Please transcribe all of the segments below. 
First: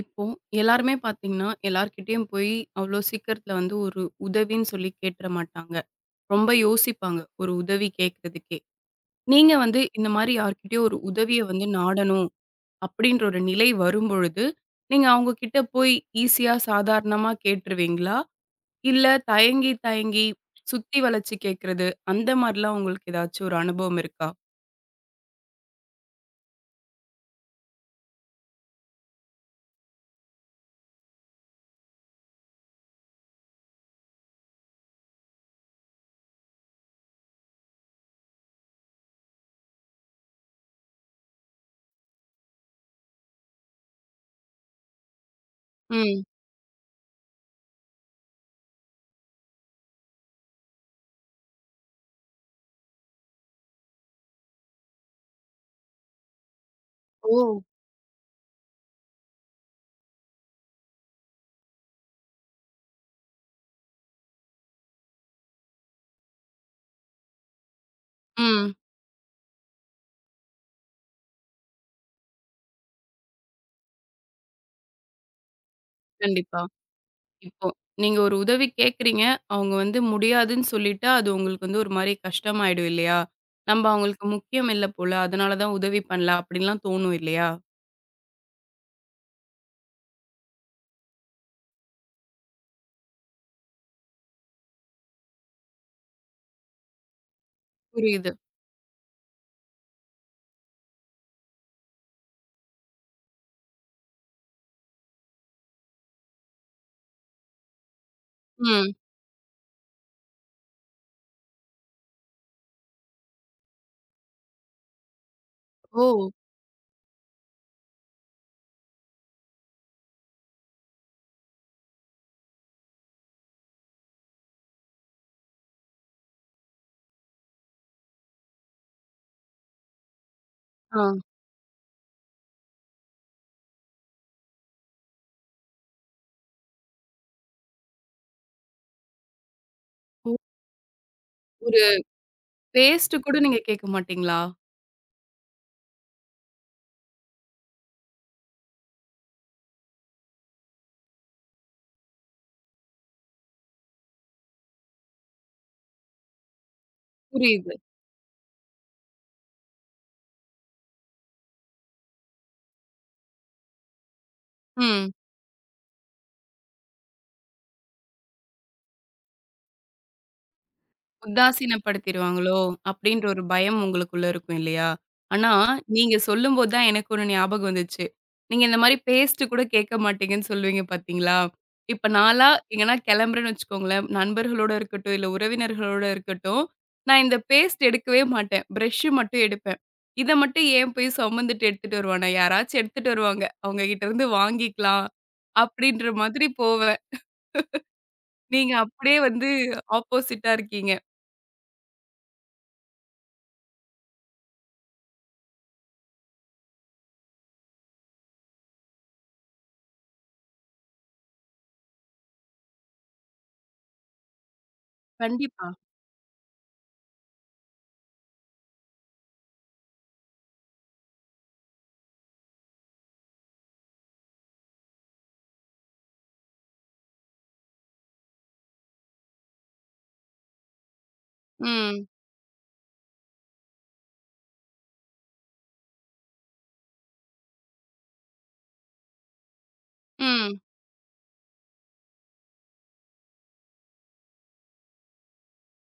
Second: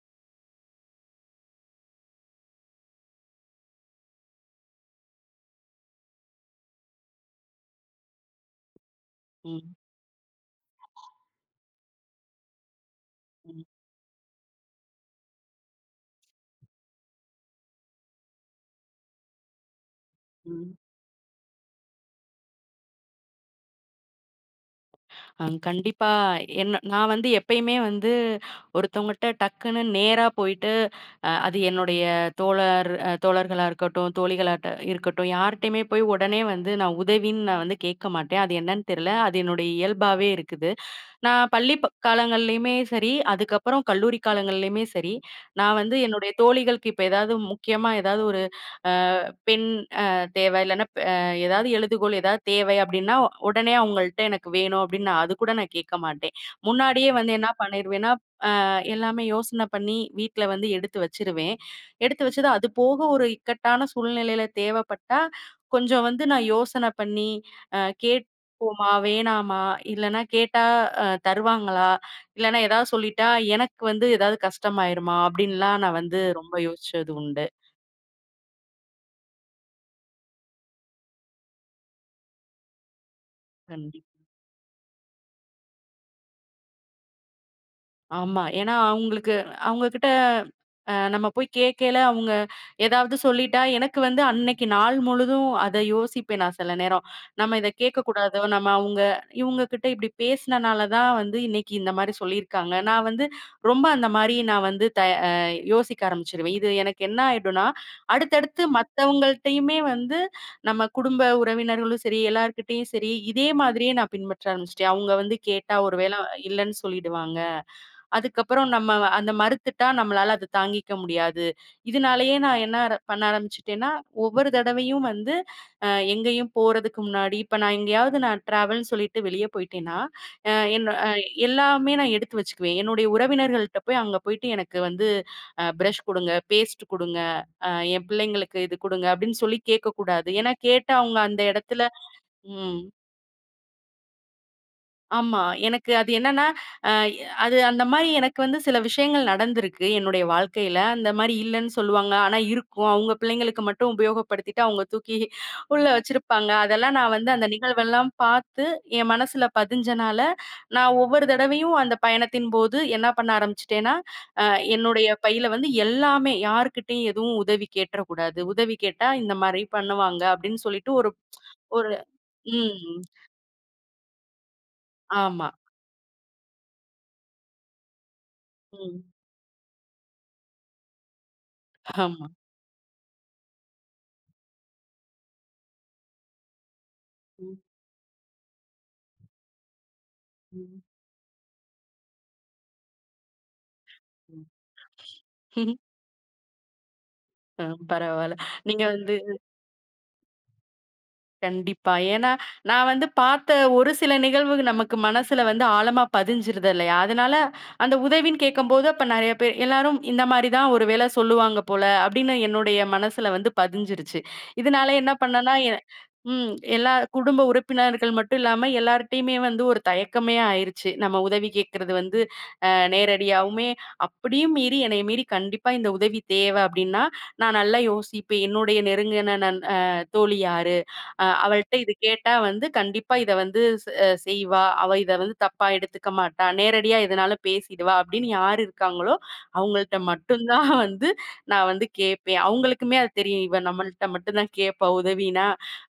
இப்போ எல்லாருமே பார்த்தீங்கன்னா, எல்லார்கிட்டயும் போய் அவ்ளோ சீக்கிரத்தில வந்து ஒரு உதவின்னு சொல்லி கேட்டுற மாட்டாங்க. ரொம்ப யோசிப்பாங்க, ஒரு உதவி கேட்கறதுக்கே. நீங்க ம், வந்து இந்த மாரி யார்கிட்டயோ ஒரு உதவிய வந்து நாடணும் அப்படின்ற ஒரு ம், நிலை வரும்பொழுது, நீங்க அவங்க கிட்ட போய் ஈஸியா சாதாரணமா கேட்டுருவீங்களா? இல்ல தயங்கி, தயங்கி ம். சுத்தி வளைச்சு கேட்கறது அந்த மாரிலாம் உங்களுக்கு ஏதாச்சும் ஒரு அனுபவம் இருக்கா? கண்டிப்பா. என்ன நான் வந்து எப்பயுமே வந்து ஒருத்தவங்கட்ட டக்குன்னு நேரா போயிட்டு, அது என்னுடைய தோழர்களா இருக்கட்டும், தோழிகளாட்ட இருக்கட்டும், யார்ட்டயுமே போய் உடனே வந்து நான் உதவின்னு நான் வந்து கேட்க மாட்டேன். அது என்னன்னு தெரியல. அது என்னுடைய இயல்பாவே இருக்குது. நான் பள்ளி காலங்கள்லயுமே சரி, அதுக்கப்புறம் கல்லூரி காலங்கள்லயுமே சரி, நான் வந்து ம். என்னுடைய தோழிகளுக்கு இப்ப ஏதாவது முக்கியமா ஏதாவது ஒரு அ பென் அ தேவை, இல்லன்னா ஏதாவது எழுதுகோல் ஏதாவது தேவை அப்படின்னா, உடனே அவங்கள்ட்ட எனக்கு வேணும் அப்படின்னு நான் அது கூட நான் கேட்க மாட்டேன். முன்னாடியே வந்து ஓ! என்ன பண்ணிருவேன்னா, எல்லாமே யோசனை பண்ணி வீட்ல வந்து எடுத்து வச்சிருவேன். எடுத்து வச்சது அது போக ஒரு இக்கட்டான சூழ்நிலையில தேவைப்பட்டா, கொஞ்சம் வந்து நான் யோசனை பண்ணி, அ ம். கேட்போமா? வேணாமா? இல்லன்னா கேட்டா தருவாங்களா? இல்லன்னா ஏதாவது சொல்லிட்டா எனக்கு வந்து ஏதாவது கஷ்டமாயிருமா? அப்படின்லாம் நான் வந்து ரொம்ப கண்டிப்பா. யோசிச்சது உண்டு. இப்போ நீங்க ஒரு உதவி கேட்குறீங்க. அவங்க வந்து முடியாதுன்னு சொல்லிட்டா, அது உங்களுக்கு வந்து ஒரு மாரி கஷ்டமாயிடும் இல்லையா? நம்ப கண்டிப்பா. அவங்களுக்கு முக்கியம் இல்ல போல. அதனால தான் உதவி பண்ணல அப்படின்லாம் தோணும் இல்லையா? ஆமா. ஏன்னா அவங்களுக்கு அவங்ககிட்ட நம்ம போய் கேட்கல அவங்க ஏதாவது சொல்லிட்டா, எனக்கு வந்து அன்னைக்கு நாள் முழுதும் அத யோசிப்பேன் நான் சில நேரம். நம்ம இத புரியுது. கேட்கக்கூடாதோ, நம்ம இவங்க கிட்ட இப்படி பேசினனால தான் வந்து இன்னைக்கு இந்த மாரி சொல்லியிருக்காங்க. நான் வந்து ரொம்ப அந்த மாரி நான் வந்து த அ யோசிக்க ஆரம்பிச்சுருவேன். இது எனக்கு என்ன ஆயிடும்னா, அடுத்தடுத்து ம். மத்தவங்கள்ட்டயுமே வந்து நம்ம குடும்ப உறவினர்களும் சரி, எல்லார்கிட்டயும் சரி, இதே மாதிரியே நான் பின்பற்ற ஆரம்பிச்சுட்டேன். அவங்க வந்து கேட்டா ஒரு ஓ! வேளை இல்லன்னு சொல்லிடுவாங்க. அதுக்கப்புறம் நம்ம அந்த மறுத்துட்டா நம்மளால அது தாங்கிக்க முடியாது. இதனாலேயே நான் என்ன பண்ண ஆரம்பிச்சுட்டேன்னா, ஒவ்வொரு தடவையும் வந்து அ எங்கேயும் போறதுக்கு முன்னாடி இப்ப நான் எங்கேயாவது நான் ட்ராவல்ன்னு சொல்லிட்டு வெளிய போயிட்டேன்னா, அ என்ன ஆ. அ எல்லாமே நான் எடுத்து வச்சுக்குவேன். என்னுடைய உறவினர்கள்ட்ட போய் அங்க போயிட்டு எனக்கு வந்து பிரஷ் குடுங்க, பேஸ்ட் குடுங்க, அ என் பிள்ளைங்களுக்கு இது குடுங்க அப்படின்னு சொல்லி கேட்கக்கூடாது. ஒ ஏன்னா கேட்டா அவங்க அந்த இடத்துல. ஒரு ம். பேஸ்ட் கூட நீங்க கேட்க மாட்டீங்களா? ஆமா. எனக்கு அது என்னன்னா, அ அது அந்த மாரி எனக்கு வந்து சில விஷயங்கள் நடந்திருக்கு, என்னுடைய வாழ்க்கையில. அந்த மாரி இல்லன்னு சொல்லுவாங்க. ஆனா இருக்கும். அவங்க பிள்ளைங்களுக்கு மட்டும் உபயோகப்படுத்திட்டு, அவங்க தூக்கி உள்ள வச்சிருப்பாங்க. அதெல்லாம் நான் வந்து அந்த புரியுது. நிகழ்வெல்லாம் பார்த்து, என் மனசுல பதிஞ்சனால, நான் ஒவ்வொரு தடவையும் அந்த பயணத்தின் போது என்ன பண்ண ஆரம்பிச்சுட்டேன்னா, அ என்னுடைய ம். பையில வந்து எல்லாமே, யார்கிட்டயும் எதுவும் உதவி கேட்றக்கூடாது. உதவி கேட்டா இந்த மாரி பண்ணுவாங்க, அப்படின்னு சொல்லிட்டு ஒரு ஒரு. உதாசீனப்படுத்திருவாங்களோ! ம். அப்பிடின்ற ஒரு பயம் உங்களுக்குள்ள இருக்கும் இல்லயா! ஆமா. ஆனா, நீங்க சொல்லும்போது தான் எனக்கு ஒன்னு ஞாபகம் வந்துச்சு. நீங்க இந்தமாரி ம். பேஸ்ட்டு கூட கேட்க மாட்டீங்கன்னு சொல்லுவீங்க பார்த்தீங்களா! இப்ப ஆமா. நான்லாம் எங்கனா கிளம்புறேன்னு வச்சுக்கோங்களேன்! நண்பர்களோட இருக்கட்டும், இல்ல உறவினர்களோட இருக்கட்டும், நான் இந்த ம். பேஸ்ட் எடுக்கவே மாட்டேன். ப்ரஷ் மட்டும் எடுப்பேன். இத மட்டும் ம். ஏன் போய் சுமந்துட்டு எடுத்துட்டு வருவானா! யாராச்சும் எடுத்துட்டு வருவாங்க. அவுங்ககிட்ட இருந்து ம். வாங்கிக்கலாம். அப்பிடின்ற மாதிரி போவேன். பரவால்ல. நீங்க நீங்க வந்து அப்பிடியே வந்து ஆப்போசிட்டா இருக்கீங்க. கண்டிப்பா. ஏன்னா, நான் வந்து பார்த்த ஒரு சில நிகழ்வு நமக்கு மனசுல வந்து ஆழமா பதிஞ்சிருது இல்லையா? அதனால அந்த உதவின்னு கேட்கும்போது, அப்ப நெறைய பேர் எல்லாரும் இந்த மாரி தான் ஒரு வேள சொல்லுவாங்க போல அப்படின்னு என்னுடைய மனசுல வந்து பதிஞ்சிருச்சு. இதனால என்ன பண்ணேன்னா, கண்டிப்பா. எ ம் எல்லா குடும்ப உறுப்பினர்கள் மட்டும் இல்லாம எல்லார்ட்டயுமே வந்து ஒரு தயக்கமே ஆயிருச்சு. நம்ம உதவி கேட்கறது வந்து நேரடியாவுமே அப்படியும் மீறி என்னைய மீறி கண்டிப்பா இந்த உதவி தேவை அப்படின்னா, நான் நல்லா யோசிப்பேன். என்னுடைய நெருங்கின நண் அ தோழி யாரு? அவள்ட்ட இது ம். கேட்டா வந்து கண்டிப்பா இத வந்து செ செய்வா. அவ இத வந்து தப்பா எடுத்துக்க மாட்டா. நேரடியா எதுனாலும் பேசிடுவா அப்படின்னு யார் இருக்காங்களோ, அவங்கள்ட்ட மட்டும் ம். தான் வந்து நான் வந்து கேட்பேன். அவங்களுக்குமே அது தெரியும். இவ நம்மள்ட்ட மட்டும் தான் கேட்பா உதவினா.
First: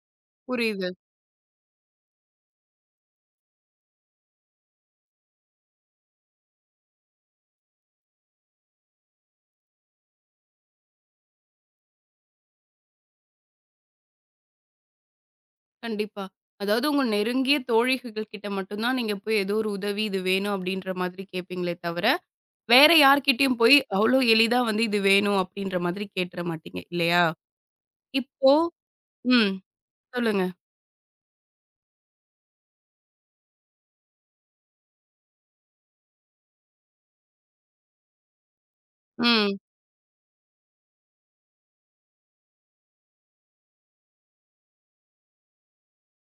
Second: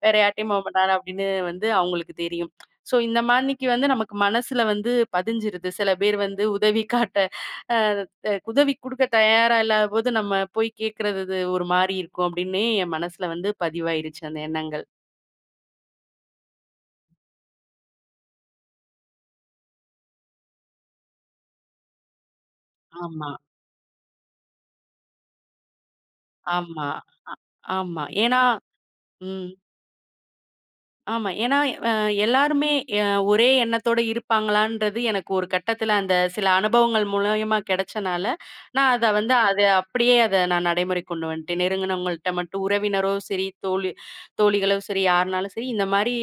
வேற யார்ட்டயும் போக புரியுது. மாட்டாளா அப்படின்னு வந்து அவங்களுக்கு தெரியும். ஸோ இந்த மாணிக்கு வந்து நமக்கு மனசுல வந்து பதிஞ்சிருது. சில பேர் வந்து உதவி காட்ட அ அ உதவி குடுக்க தயாரா இல்லாதபோது நம்ம போய் கேட்கறது ஒரு மாரி இருக்கும் அப்படின்னே என் மனசுல வந்து பதிவாயிருச்சு அந்த எண்ணங்கள். கண்டிப்பா. அதாவது உங்க நெருங்கிய தோழிகள் கிட்ட மட்டும் தான் நீங்க போய் ஏதோ ஒரு உதவி இது வேணும் அப்படின்ற மாதிரி கேட்பீங்களே தவிர, வேற ஆமா, யார்கிட்டயும் போய் அவ்ளோ எளிதா வந்து இது வேணும் அப்படின்ற மாதிரி கேட்டுற மாட்டீங்க ஆமா, இல்லையா? ஆமா. ஏன்னா. இப்போ ம். ம். சொல்லுங்க. ஆமா. ஏன்னா அ எல்லாருமே அ ஒரே எண்ணத்தோட இருப்பாங்களான்றது எனக்கு ஒரு கட்டத்தில அந்த சில அனுபவங்கள் மூலியமா கிடைச்சனால, நான் அத வந்து ம். அத அப்படியே அத நான் நடைமுறைக்கு கொண்டு வந்துட்டேன். நெருங்குனவங்கள்ட்ட மட்டும் உறவினரோ சரி, தோழிகளோ சரி, யாருனாலும் சரி, இந்த மாரி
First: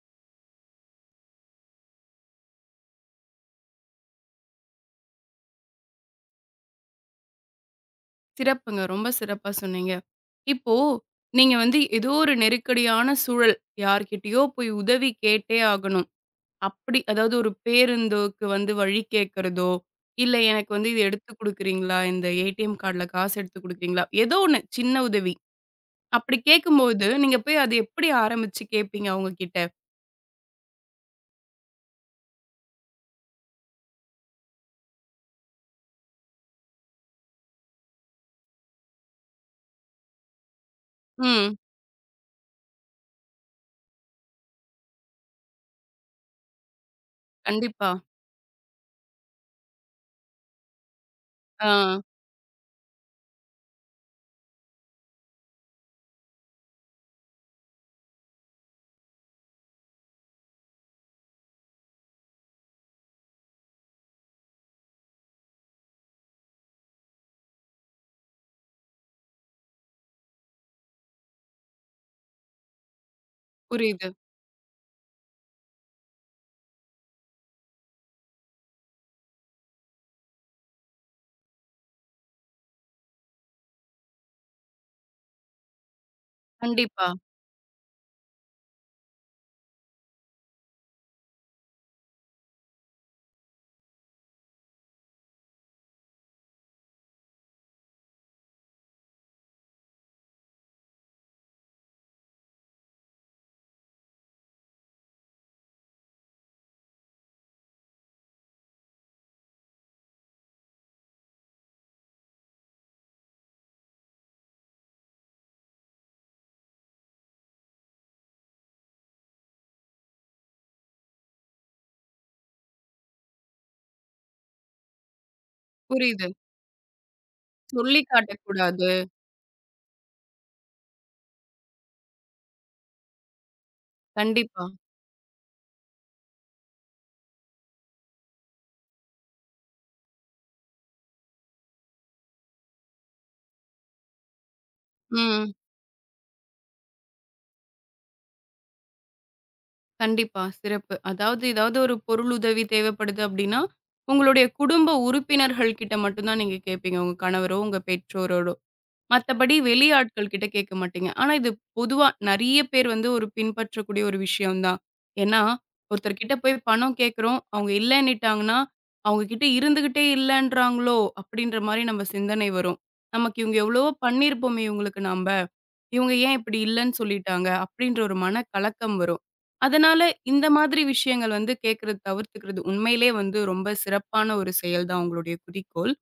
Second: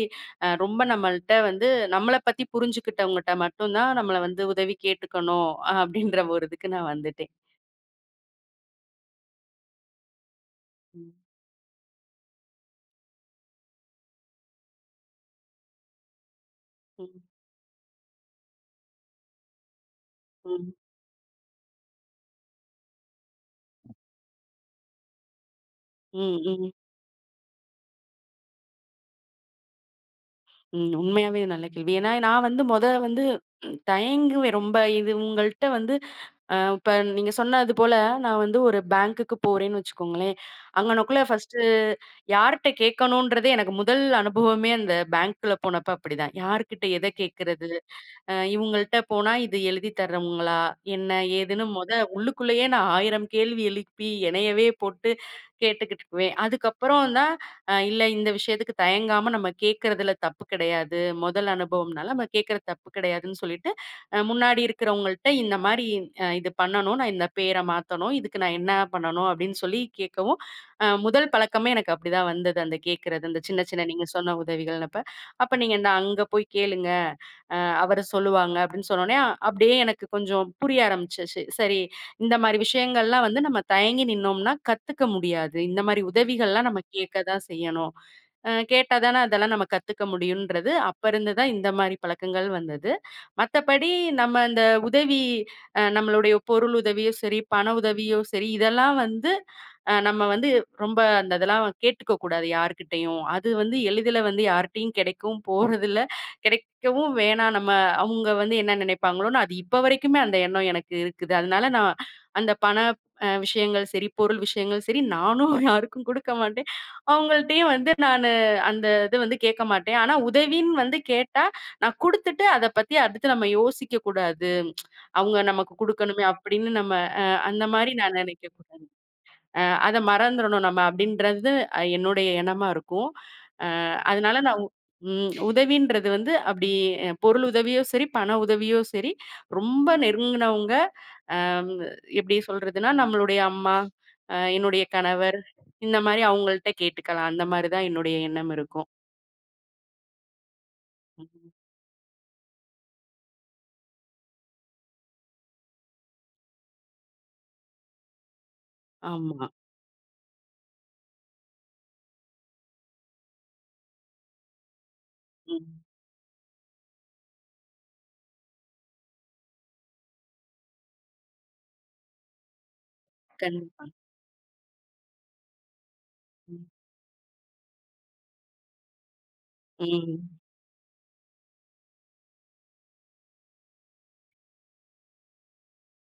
ரொம்ப நம்மள்ட்ட வந்து நம்மள பத்தி புரிஞ்சுக்கிட்டவங்கட்ட மட்டும் தான் நம்மள வந்து உதவி கேட்டுக்கணும், அப்படின்ற ஒரு இதுக்கு நான் வந்துட்டேன். சிறப்புங்க. ரொம்ப சிறப்பா சொன்னீங்க. இப்போ ம். நீங்க வந்து ஏதோ ஒரு நெருக்கடியான சூழல் யார்கிட்டயோ போய் உதவி கேட்டே ஆகணும். அப்படி ம். அதாவது ஒரு பேருந்துக்கு வந்து வழி கேட்கறதோ, இல்ல ம். எனக்கு வந்து இது எடுத்து குடுக்குறீங்களா? இந்த ஏடிஎம் கார்டுல காசு எடுத்து குடுக்குறீங்களா? ஏதோ ஒண்ணு சின்ன உதவி. அப்படி ம். ம். கேட்கும்போது, நீங்க போய் அது எப்படி ஆரம்பிச்சு கேட்பீங்க அவங்ககிட்ட? ம். உண்மையாவே நல்ல கேள்வி. ஏன்னா நான் வந்து மொத வந்து தயங்குவேன் ரொம்ப. இது உங்கள்ட்ட வந்து இப்ப நீங்க சொன்னது போல நான் வந்து ஒரு பேங்க்குக்கு போறேன்னு வச்சுக்கோங்களேன். அங்கனக்குள்ள ம். ஃபர்ஸ்ட்டு யார்ட்ட கேட்கணுன்றதே எனக்கு முதல் அனுபவமே அந்த பேங்க்குல போனப்ப அப்படிதான். யார்கிட்ட எத கேட்கறது? கண்டிப்பா. இவங்கள்ட்ட போனா இது எழுதி தர்றவங்களா? என்ன? ஏதுன்னு ஆ. மொத உள்ளுக்குள்ளேயே நான் 1000 கேள்வி எழுப்பி என்னையவே போட்டு கேட்டுக்கிட்டுருக்குவேன். அதுக்கப்புறம் தான் இல்ல இந்த விஷயத்துக்கு தயங்காம நம்ம கேட்கறதுல தப்பு கிடையாது. முதல் அனுபவம்னால நம்ம கேட்கறது தப்பு கிடையாதுன்னு சொல்லிட்டு, முன்னாடி இருக்கிறவங்கள்ட்ட இந்த மாரி இது பண்ணணும். நான் இந்த பேர மாத்தணும். இதுக்கு நான் என்ன பண்ணணும்? அப்படின்னு சொல்லி கேட்கவும், முதல் பழக்கமே எனக்கு அப்படிதான் வந்தது. அந்த கேட்கறது. அந்த சின்ன சின்ன நீங்க புரியுது. சொன்ன உதவிகள்னப்ப. அப்ப அப்ப நீங்க இந்த அங்க போய் கேளுங்க. அ அவரு சொல்லுவாங்க அப்படின்னு சொன்னோனே, அப்படியே எனக்கு கொஞ்சம் புரிய ஆரம்பிச்சுச்சு. சரி, இந்த மாரி விஷயங்கள்லாம் வந்து நம்ம தயங்கி நின்னோம்னா கத்துக்க முடியாது. இந்த மாரி உதவிகள்லாம் நம்ம கண்டிப்பா. கேட்க தான் செய்யணும். கேட்டா தானே அதெல்லாம் நம்ம கத்துக்க முடியுன்றது, அப்ப இருந்து தான் இந்த மாரி பழக்கங்கள் வந்தது. மத்தபடி நம்ம அந்த உதவி நம்மளுடைய பொருள் உதவியோ சரி, பண உதவியோ சரி, இதெல்லாம் வந்து நம்ம வந்து ரொம்ப அந்த இதெல்லாம் கேட்டுக்க கூடாது யார்கிட்டயும். அது வந்து எளிதில வந்து யார்ட்டயும் கிடைக்கவும் போறதில்ல. கிடைக்கவும் வேணாம். நம்ம அவங்க வந்து என்ன நினைப்பாங்களோன்னு, அது இப்ப வரைக்குமே அந்த எண்ணம் எனக்கு இருக்குது. அதனால நான் அந்த பண விஷயங்கள் சரி, பொருள் விஷயங்கள் சரி, நானும் யாருக்கும் குடுக்க மாட்டேன். அவங்கள்ட்டயும் வந்து நானு அந்த இது வந்து கேட்க மாட்டேன். ஆனா உதவின்னு வந்து கேட்டா, நான் குடுத்துட்டு அத பத்தி அடுத்து நம்ம யோசிக்க கூடாது. அவங்க நமக்கு குடுக்கணுமே புரியுது. அப்படின்னு நம்ம அ அந்த மாரி சொல்லி நான் நினைக்கக்கூடாது. காட்டக்கூடாது. அ அத மறந்துறணும் நம்ம அப்படின்றது என்னுடைய எண்ணமா இருக்கும். அதனால நான் கண்டிப்பா. உ ம் உதவின்றது வந்து அப்படி பொருள் உதவியோ சரி, பண உதவியோ சரி, ரொம்ப நெருங்குனவங்க ம், எப்படி சொல்றதுன்னா, நம்மளுடைய அம்மா, என்னுடைய கணவர், ம். இந்த மாரி அவங்கள்ட்ட கேட்டுக்கலாம். அந்த மாரி தான் என்னுடைய எண்ணம் இருக்கும். கண்டிப்பா. சிறப்பு. அதாவது ம். ஏதாவது ஒரு பொருள் உதவி தேவைப்படுது அப்படின்னா, உங்களுடைய குடும்ப உறுப்பினர்கள் கிட்ட மட்டும் தான் நீங்க கேட்பீங்க. உங்க கணவரோ, உங்க பெற்றோரோடோ. ஆமா. மத்தபடி வெளி ஆட்கள் கிட்ட கேட்க மாட்டீங்க. ஆனா இது பொதுவா நெறைய பேர் வந்து ஒரு பின்பற்றக்கூடிய ஒரு விஷயம் தான். ஏன்னா, ம். ஒருத்தர்கிட்ட போய் பணம் கேட்கிறோம். அவங்க இல்லன்னிட்டாங்கன்னா, அவங்க கிட்ட இருந்துகிட்டே இல்லன்றாங்களோ! அப்பிடின்ற மாரி நம்ம சிந்தனை வரும். நமக்கு இவங்க கண்டிப்பா. எவ்வளவோ பண்ணியிருப்போமே! இவங்களுக்கு நம்ப. இவங்க ஏன் இப்பிடி ம். இல்லன்னு சொல்லிட்டாங்க. அப்பிடின்ற ஒரு மனக்கலக்கம் வரும். அதனால ம். இந்த மாதிரி விஷயங்கள் வந்து கேட்கிறது தவிர்த்துக்கிறது உண்மையிலே வந்து ரொம்ப சிறப்பான ஒரு செயல் தான் உங்களுடைய குறிக்கோள்.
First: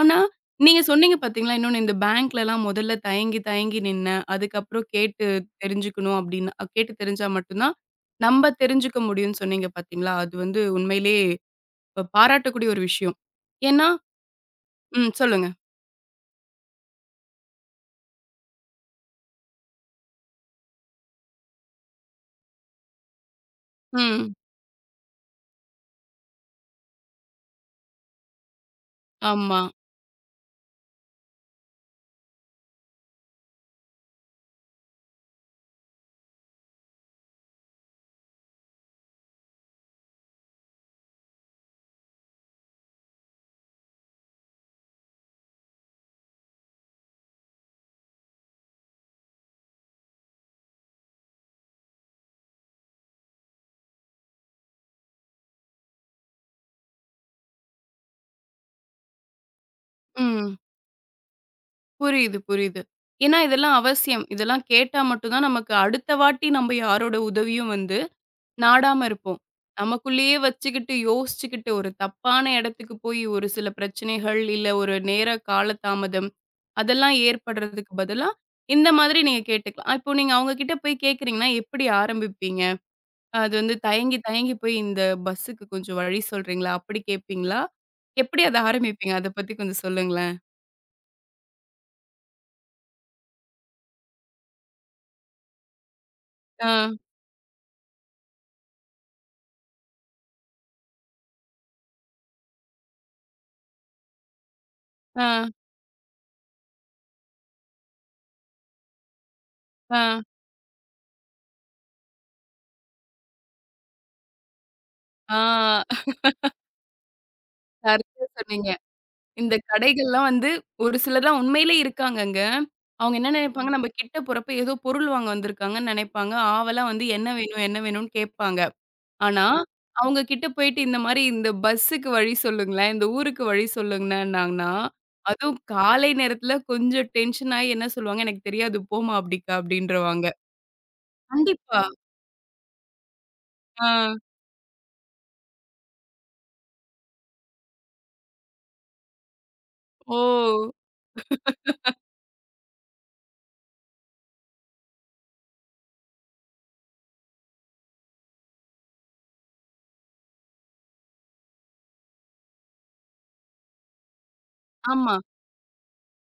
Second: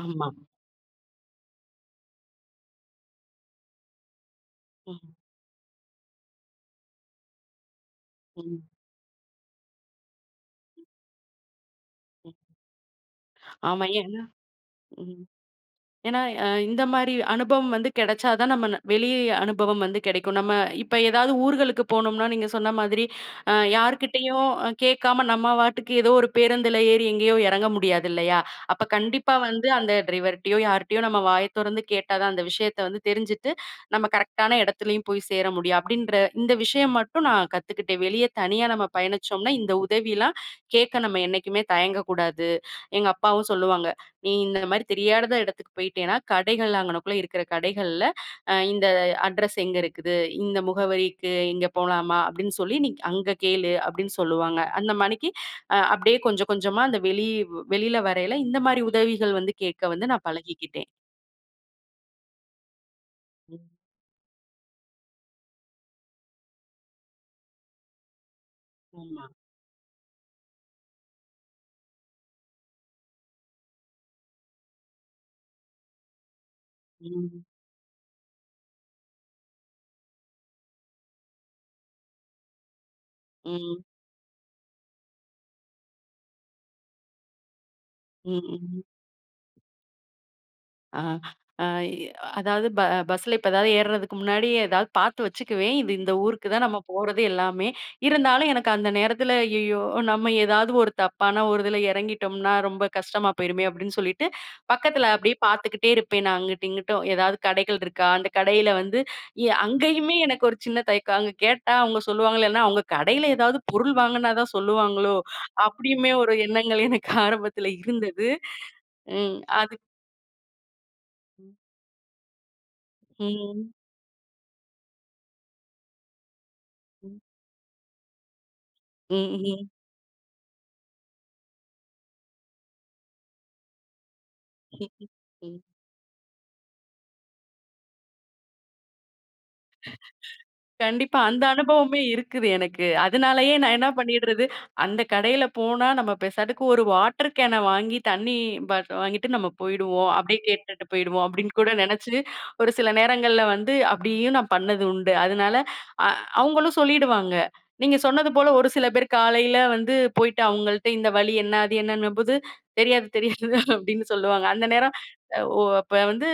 ஆனா, ஆமா. நீங்க சொன்னீங்க பாத்தீங்களா, இன்னொன்னு இந்த பேங்க்லலாம் முதல்ல தயங்கி, தயங்கி நின்னேன். அதுக்கப்புறம் ம். கேட்டு தெரிஞ்சுக்கணும் அப்டின்னு கேட்டு தெரிஞ்சா மட்டும் தான், நம்ப ம். தெரிஞ்சுக்க முடியும்னு சொன்னீங்க பாத்தீங்களா? அது வந்து உண்மையிலேயே பாராட்டக்கூடிய ஒரு விஷயம். ஆமா. ஏன்னா ஏன்னா. ம். ம். சொல்லுங்க. ஏன்னா, இந்த மாரி அனுபவம் வந்து கிடைச்சா தான் நம்ம வெளி அனுபவம் வந்து கிடைக்கும். நம்ம இப்ப ஏதாவது ஊர்களுக்கு போனோம்னா, நீங்க சொன்ன மாதிரி, ம். யார்கிட்டயும் கேட்காம நம்ம வாட்டுக்கு ஏதோ ஒரு பேருந்துல ஏறி எங்கேயோ இறங்க முடியாது இல்லையா? அப்ப கண்டிப்பா ஆமா. வந்து அந்த டிரைவர்ட்டயோ, யார்ட்டயோ நம்ம வாய தொறந்து கேட்டா தான் அந்த விஷயத்த வந்து தெரிஞ்சுட்டு, நம்ம கரெக்ட்டான இடத்துலயும் போய் சேர முடியும். அப்படின்ற இந்த விஷயம் மட்டும் நான் கத்துக்கிட்டேன். வெளிய தனியா நம்ம பயணிச்சோம்னா, இந்த உதவிலாம் கேட்க நம்ம என்னைக்குமே தயங்கக்கூடாது. எங்க அப்பாவும் சொல்லுவாங்க. நீ இந்த மாரி தெரியாத இடத்துக்கு போயிட்டேன்னா, கடைகள் அங்கனக்குள்ள இருக்கிற கடைகள்ல, இந்த அட்ரஸ் எங்க இருக்குது? இந்த முகவரிக்கு இங்க போலாமா? அப்படின்னு சொல்லி நீ அங்க கேளு அப்படின்னு சொல்லுவாங்க. அந்த மாணிக்கு அப்படியே கொஞ்சம் கொஞ்சமா அந்த வெளியில வரையில இந்த மாரி உதவிகள் வந்து கேட்க வந்து நான் ம். பழகிக்கிட்டேன். புரியுது, புரியுது. ஏன்னா ம். இதெல்லாம் அவசியம். இதெல்லாம் கேட்டா மட்டும் தான் நமக்கு அடுத்த வாட்டி நம்ம யாரோட உதவியும் வந்து நாடாம ஆமா. இருப்போம். நமக்குள்ளேயே வச்சுக்கிட்டு, யோசிச்சுக்கிட்டு, ஒரு தப்பான இடத்துக்கு போய் ஒரு சில பிரச்சனைகள், இல்ல ஒரு நேர காலதாமதம், அதெல்லாம் ம். ஏற்படுறதுக்கு பதிலா, இந்த மாதிரி நீங்க கேட்டுக்கலாம். இப்போ நீங்க அவங்க கிட்ட போய் கேட்குறீங்கன்னா, எப்படி ஆரம்பிப்பீங்க? அது வந்து ம். தயங்கி தயங்கி போய் இந்த பஸ்ஸுக்கு கொஞ்சம் வழி சொல்றீங்களா? அப்படி கேட்பீங்களா? ம். எப்படி அத ம். ஆரம்பிப்பீங்க? அத பத்தி கொஞ்சம் சொல்லுங்களேன். ஆ. ஆ இ அதாவது பஸ்ல இப்ப ஏதாவது ஏறுறதுக்கு முன்னாடி ஏதாவது பார்த்து வச்சுக்குவேன். இது இந்த ஊருக்கு தான் ஆ, நம்ம போறது எல்லாமே. இருந்தாலும் எனக்கு அந்த நேரத்துல ஐயய்யோ! நம்ம ஏதாவது ஒரு தப்பான ஒரு இதுல இறங்கிட்டோம்னா, ரொம்ப கஷ்டமா போயிருமே அப்படின்னு சொல்லிட்டு, பக்கத்துல அப்படியே ஆ, பார்த்துக்கிட்டே இருப்பேன். நான் அங்கிட்டும், இங்கிட்டும் ஏதாவது கடைகள் இருக்கா? அந்த கடையில வந்து ஆ, அங்கேயுமே எனக்கு ஒரு சின்ன தயக்கம். அங்க கேட்டா அவங்க சொல்லுவாங்களோ இல்லன்னா, அவங்க கடையில ஏதாவது பொருள் வாங்குனா தான் சொல்லுவாங்களோ? ஆ. அப்படியுமே ஒரு எண்ணங்கள் எனக்கு ஆரம்பத்துல கரெக்ட்டா இருந்தது. சொன்னீங்க. ம். இந்த அது. கடைகள்லாம் வந்து ஒரு சிலர்லாம் உண்மையிலே இருக்காங்கங்க. அவங்க என்ன நினைப்பாங்க, ம். நம்ம கிட்ட போறப்ப ஏதோ பொருள் வாங்க வந்திருக்காங்கன்னு நினைப்பாங்க. ஆவலா வந்து ம். என்ன வேணும், என்ன வேணும்னு கேட்பாங்க. ஆனா, Mhm. அவங்க கிட்ட போயிட்டு இந்த மாரி இந்த பஸ்ஸுக்கு வழி சொல்லுங்களேன், இந்த ஊருக்கு வழி சொல்லுங்கன்னாங்கன்னா, அதுவும் காலை நேரத்துல கொஞ்சம் டென்ஷன் ஆயி என்ன சொல்லுவாங்க, "எனக்கு தெரியாது போம்மா அப்டிக்கா" அப்டின்றவாங்க. கண்டிப்பா. அந்த கண்டிப்பா. அனுபவமே இருக்குது எனக்கு. அதனாலயே நான் என்ன ஆ. பண்ணிடுறது, அந்த கடையில போனா நம்ம பெசாட்டுக்கு ஒரு வாட்டர் கேன வாங்கி தண்ணி பாட்டில் வாங்கிட்டு நம்ம போயிடுவோம். ஓ! அப்படியே கேட்டுட்டு போயிடுவோம் அப்படின்னு கூட நெனச்சு, ஒரு சில நேரங்கள்ல வந்து அப்படியும் நான் பண்ணது உண்டு. அதனால அ அவங்களும் சொல்லிடுவாங்க. நீங்க சொன்னது போல ஒரு சில பேர் காலையில வந்து போயிட்டு அவங்கள்ட்ட இந்த வழி என்ன, அது என்னன்னும்போது தெரியாது, தெரியாது அப்படின்னு சொல்லுவாங்க. அந்த நேரம் ஆமா. ஓ அப்ப வந்து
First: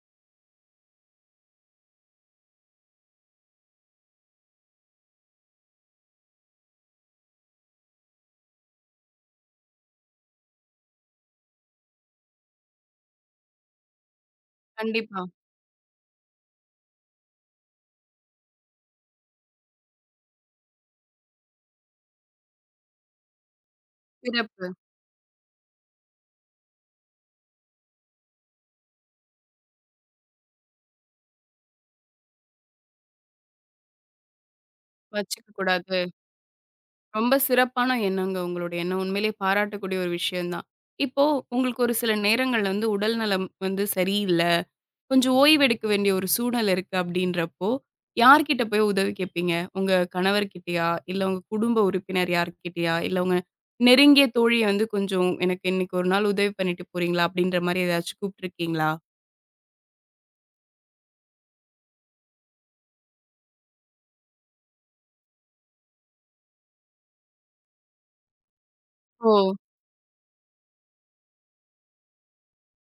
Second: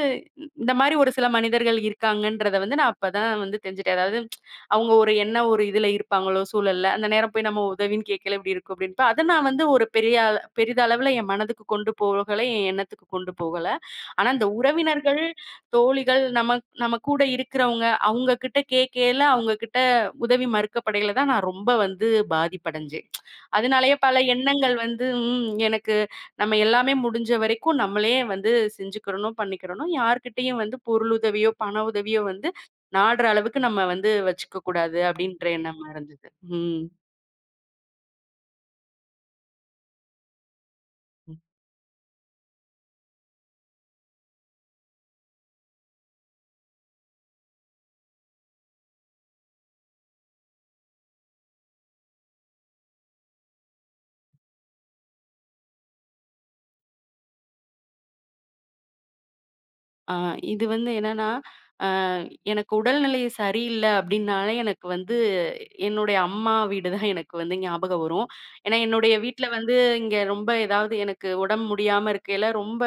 இந்த மாரி ஒரு சில மனிதர்கள் இருக்காங்கன்றத வந்து நான் அப்பதான் வந்து தெரிஞ்சுட்டேன். அதாவது அவங்க ஒரு என்ன ஒரு இதுல இருப்பாங்களோ சூழல்ல, அந்த நேரம் போய் நம்ம உதவின்னு கேட்கல இப்படி இருக்கும் அப்படின்ட்டு, அத நான் வந்து ஒரு பெரிய அள பெரிதளவுல என் மனதுக்கு கொண்டு போகல, என் எண்ணத்துக்கு கொண்டு போகல. ஆனா இந்த உறவினர்கள், கண்டிப்பா. தோழிகள், நம்ம நம்ம கூட இருக்கிறவங்க, அவங்க கிட்ட கேட்கையில, அவங்க கிட்ட உதவி மறுக்கப்படையில தான் நான் ரொம்ப வந்து பாதிப்படைஞ்சேன். அதனாலயே பல சிறப்பு. எண்ணங்கள் வந்து எனக்கு நம்ம எல்லாமே முடிஞ்ச வரைக்கும் நம்மளே வந்து செஞ்சுக்கிறணும், பண்ணிக்கிறணும். யார்கிட்டயும் வந்து பொருளுதவியோ, பண உதவியோ வந்து நாடுற அளவுக்கு நம்ம வந்து வச்சுக்க கூடாது அப்படின்ற வச்சுக்க எண்ணம் கூடாது. இருந்தது. ம். ரொம்ப சிறப்பான எண்ணங்க உங்களுடைய எண்ணம். உண்மையிலேயே பாராட்டக்கூடிய ஒரு விஷயம் தான். இப்போ உங்களுக்கு ஒரு சில நேரங்கள்ல வந்து உடல் நலம் வந்து சரியில்ல, கொஞ்சம் ஓய்வெடுக்க வேண்டிய ஒரு சூழல் இருக்கு அப்படின்றப்போ, யார்கிட்ட போய் உதவி கேட்பீங்க? உங்க கணவர்கிட்டயா? இல்ல உங்க குடும்ப உறுப்பினர் யார்கிட்டயா? இல்ல உங்க நெருங்கிய தோழிய வந்து கொஞ்சம் எனக்கு இன்னைக்கு ஒரு நாள் உதவி பண்ணிட்டு போறீங்களா? அப்படின்ற மாரி ஏதாச்சும் கூப்பிட்டுருக்கீங்களா? ஆ இது வந்து என்னன்னா, அ எனக்கு உடல்நிலை சரியில்ல அப்படின்னாலே எனக்கு வந்து என்னுடைய அம்மா வீடு தான் எனக்கு வந்து ஞாபகம் வரும். ஏன்னா என்னுடைய ஓ! வீட்ல வந்து இங்க ரொம்ப ஏதாவது எனக்கு உடம்பு முடியாம இருக்கையில, ரொம்ப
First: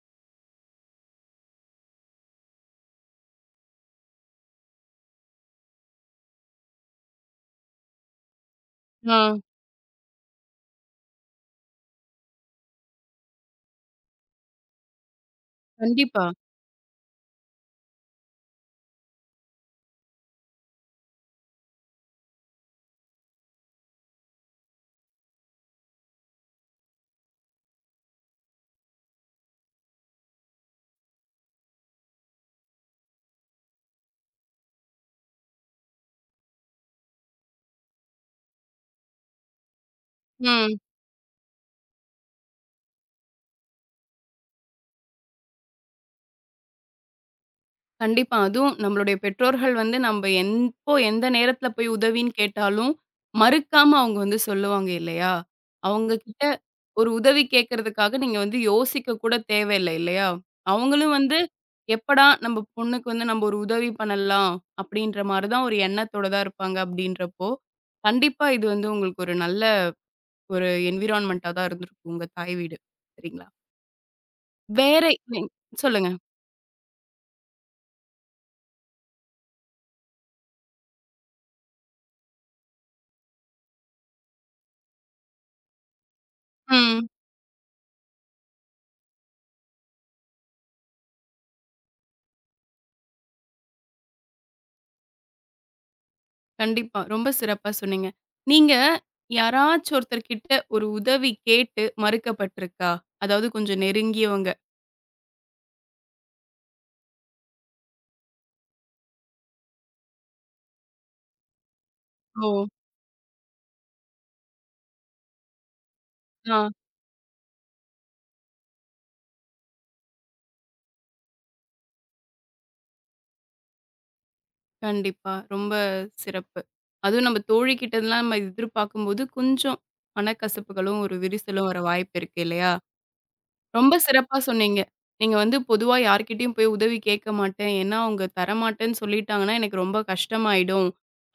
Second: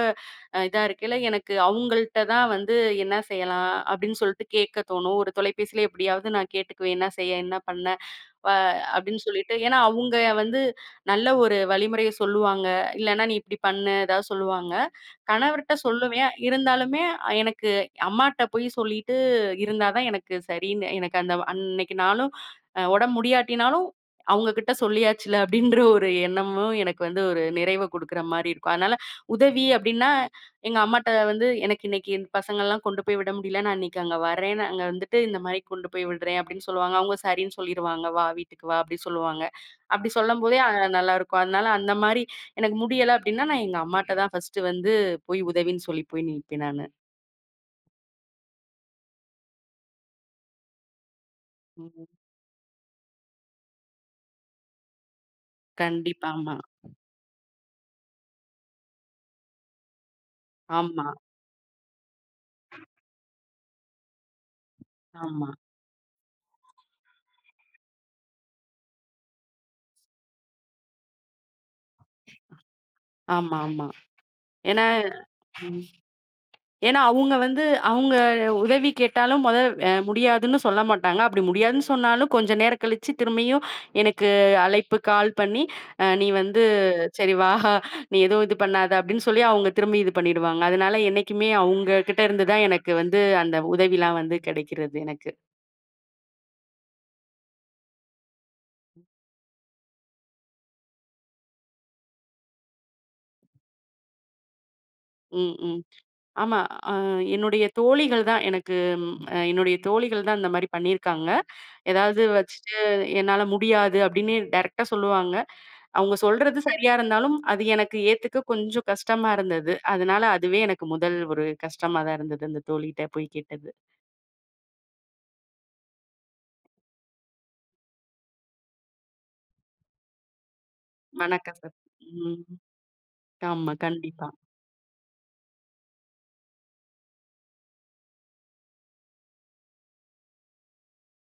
இதா இருக்கையில எனக்கு அவங்கள்ட்ட தான் வந்து என்ன செய்யலாம் அப்படின்னு சொல்லிட்டு கேட்க தோணும். ஒரு தொலைபேசியில எப்படியாவது நான் கேட்டுக்குவேன். என்ன செய்ய? என்ன பண்ண? வ ஆ. அப்படின்னு சொல்லிட்டு. ஏன்னா, அவங்க வந்து நல்ல ஒரு வழிமுறைய சொல்லுவாங்க. இல்லன்னா, "நீ இப்படி பண்ணு" ஏதாவது சொல்லுவாங்க. கணவர்ட்ட கண்டிப்பா. சொல்லுவேன். இருந்தாலுமே எனக்கு அம்மாட்ட போய் சொல்லிட்டு இருந்தா தான் எனக்கு சரின்னு எனக்கு அந்த அன்னைக்கு நாளும் உடம்பு முடியாட்டினாலும் அவங்க கிட்ட சொல்லியாச்சுல அப்படின்ற ஒரு எண்ணமும் எனக்கு வந்து ஒரு நிறைவ குடுக்குற மாரி இருக்கும். அதனால உதவி அப்படின்னா எங்க அம்மாட்ட வந்து, "எனக்கு இன்னைக்கு இந்த பசங்கள்லாம் கொண்டு போய் விட முடியல. நான் இன்னைக்கு அங்க வரேன். அங்க வந்துட்டு இந்த மாரி கொண்டு போய் விடுறேன்" அப்படின்னு சொல்லுவாங்க. அவங்க சரின்னு சொல்லிருவாங்க. "வா வீட்டுக்கு வா" அப்படி சொல்லுவாங்க. அப்படி சொல்லும்போதே ம். நல்லாருக்கும். அதனால அந்த மாரி எனக்கு முடியல அப்படின்னா, நான் எங்க அம்மாட்ட தான் ஃபர்ஸ்ட்டு வந்து போய் உதவின்னு சொல்லி போய் நிப்பேன் நானு. கண்டிப்பா. அதுவும் நம்மளுடைய பெற்றோர்கள் வந்து நம்ப எப்போ, எந்த நேரத்துல போய் ம். உதவின்னு கேட்டாலும், மறுக்காம அவங்க வந்து சொல்லுவாங்க இல்லையா? அவங்க கண்டிப்பா. கிட்ட ஆமா. ஒரு உதவி கேட்கறதுக்காக நீங்க வந்து யோசிக்க கூட தேவையில்ல இல்லையா? ஆமா, அவங்களும் வந்து எப்படா நம்ப பொண்ணுக்கு வந்து நம்ப ஒரு உதவி பண்ணலாம், அப்படின்ற ஆமா, மாரி தான் ஒரு எண்ணத்தோட தான் இருப்பாங்க அப்படின்றப்போ, கண்டிப்பா இது வந்து உங்களுக்கு ஒரு நல்ல ஒரு என்விரான்மென்ட்டா தான் இருந்திருக்கும் உங்க தாய் வீடு. சரிங்களா? ஆமா, ஆமா. ஏன்னா. வேற நீங் சொல்லுங்க. அவங்க வந்து அவங்க உதவி கேட்டாலும் மொத முடியாதுன்னு சொல்ல மாட்டாங்க. அப்படி முடியாதுன்னு சொன்னாலும் கொஞ்ச நேரம் கழிச்சு திரும்பியும் எனக்கு அழைப்பு கால் பண்ணி, "நீ வந்து ம். சரி வா, நீ எதுவும் இது பண்ணாத" அப்படின்னு சொல்லி அவங்க திரும்பி இது பண்ணிடுவாங்க. அதனால என்னைக்குமே அவங்க கிட்ட இருந்து தான் எனக்கு வந்து அந்த உதவிலாம் வந்து கிடைக்கிறது எனக்கு. கண்டிப்பா. ரொம்ப சிறப்பா சொன்னீங்க. நீங்க யாராச்சும் ஒருத்தர்கிட்ட ஒரு உதவி கேட்டு மறுக்கப்பட்டிருக்கா? அதாவது கொஞ்சம் நெருங்கியவங்க. ம், ம். ஆமா. அ என்னுடைய தோழிகள் தான் எனக்கு அ என்னுடைய தோழிகள் தான் இந்த மாரி பண்ணியிருக்காங்க. ஏதாவது ஓ! வச்சுட்டு என்னால முடியாது அப்படின்னு டைரக்ட்டா சொல்லுவாங்க. அவங்க ஆ சொல்றது சரியா இருந்தாலும், அது எனக்கு ஏத்துக்க கொஞ்சம் கஷ்டமா இருந்தது. அதனால அதுவே எனக்கு முதல் ஒரு கஷ்டமா தான் இருந்தது. அந்த தோழிட்ட போய் கேட்டது. கண்டிப்பா. ரொம்ப சிறப்பு. அதுவும் நம்ம தோழி கிட்டலாம் நம்ம எதிர்பார்க்கும்போது கொஞ்சம் மனக்கசப்புகளும், ஒரு விரிசலும் வர மனக்கசப்பு. வாய்ப்பு இருக்கு ம். இல்லையா? ஆமா. ரொம்ப கண்டிப்பா. சிறப்பா சொன்னீங்க. நீங்க வந்து பொதுவா யார்கிட்டயும் போய் உதவி கேட்க மாட்டேன். ஏன்னா, அவங்க தரமாட்டேன்னு சொல்லிட்டாங்கன்னா, எனக்கு ரொம்ப கஷ்டமாயிடும்.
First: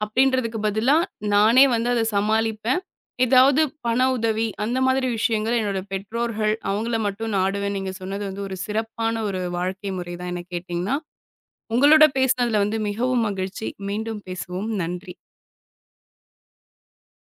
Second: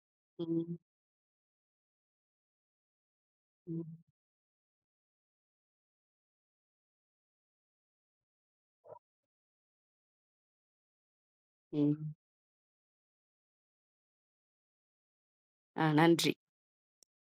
அப்படின்றதுக்கு ம். பதிலா, நானே வந்து அத சமாளிப்பேன். ஏதாவது ம். பண உதவி, அந்த மாதிரி விஷயங்கள் என்னோட பெற்றோர்கள், அவங்கள மட்டும் நாடுவேன். நீங்க சொன்னது வந்து ஒரு சிறப்பான ஒரு வாழ்க்கை முறை தான் என்ன கேட்டீங்கன்னா. உங்களோட ம். பேசினதுல வந்து மிகவும் மகிழ்ச்சி. மீண்டும் பேசுவோம். நன்றி. நன்றி.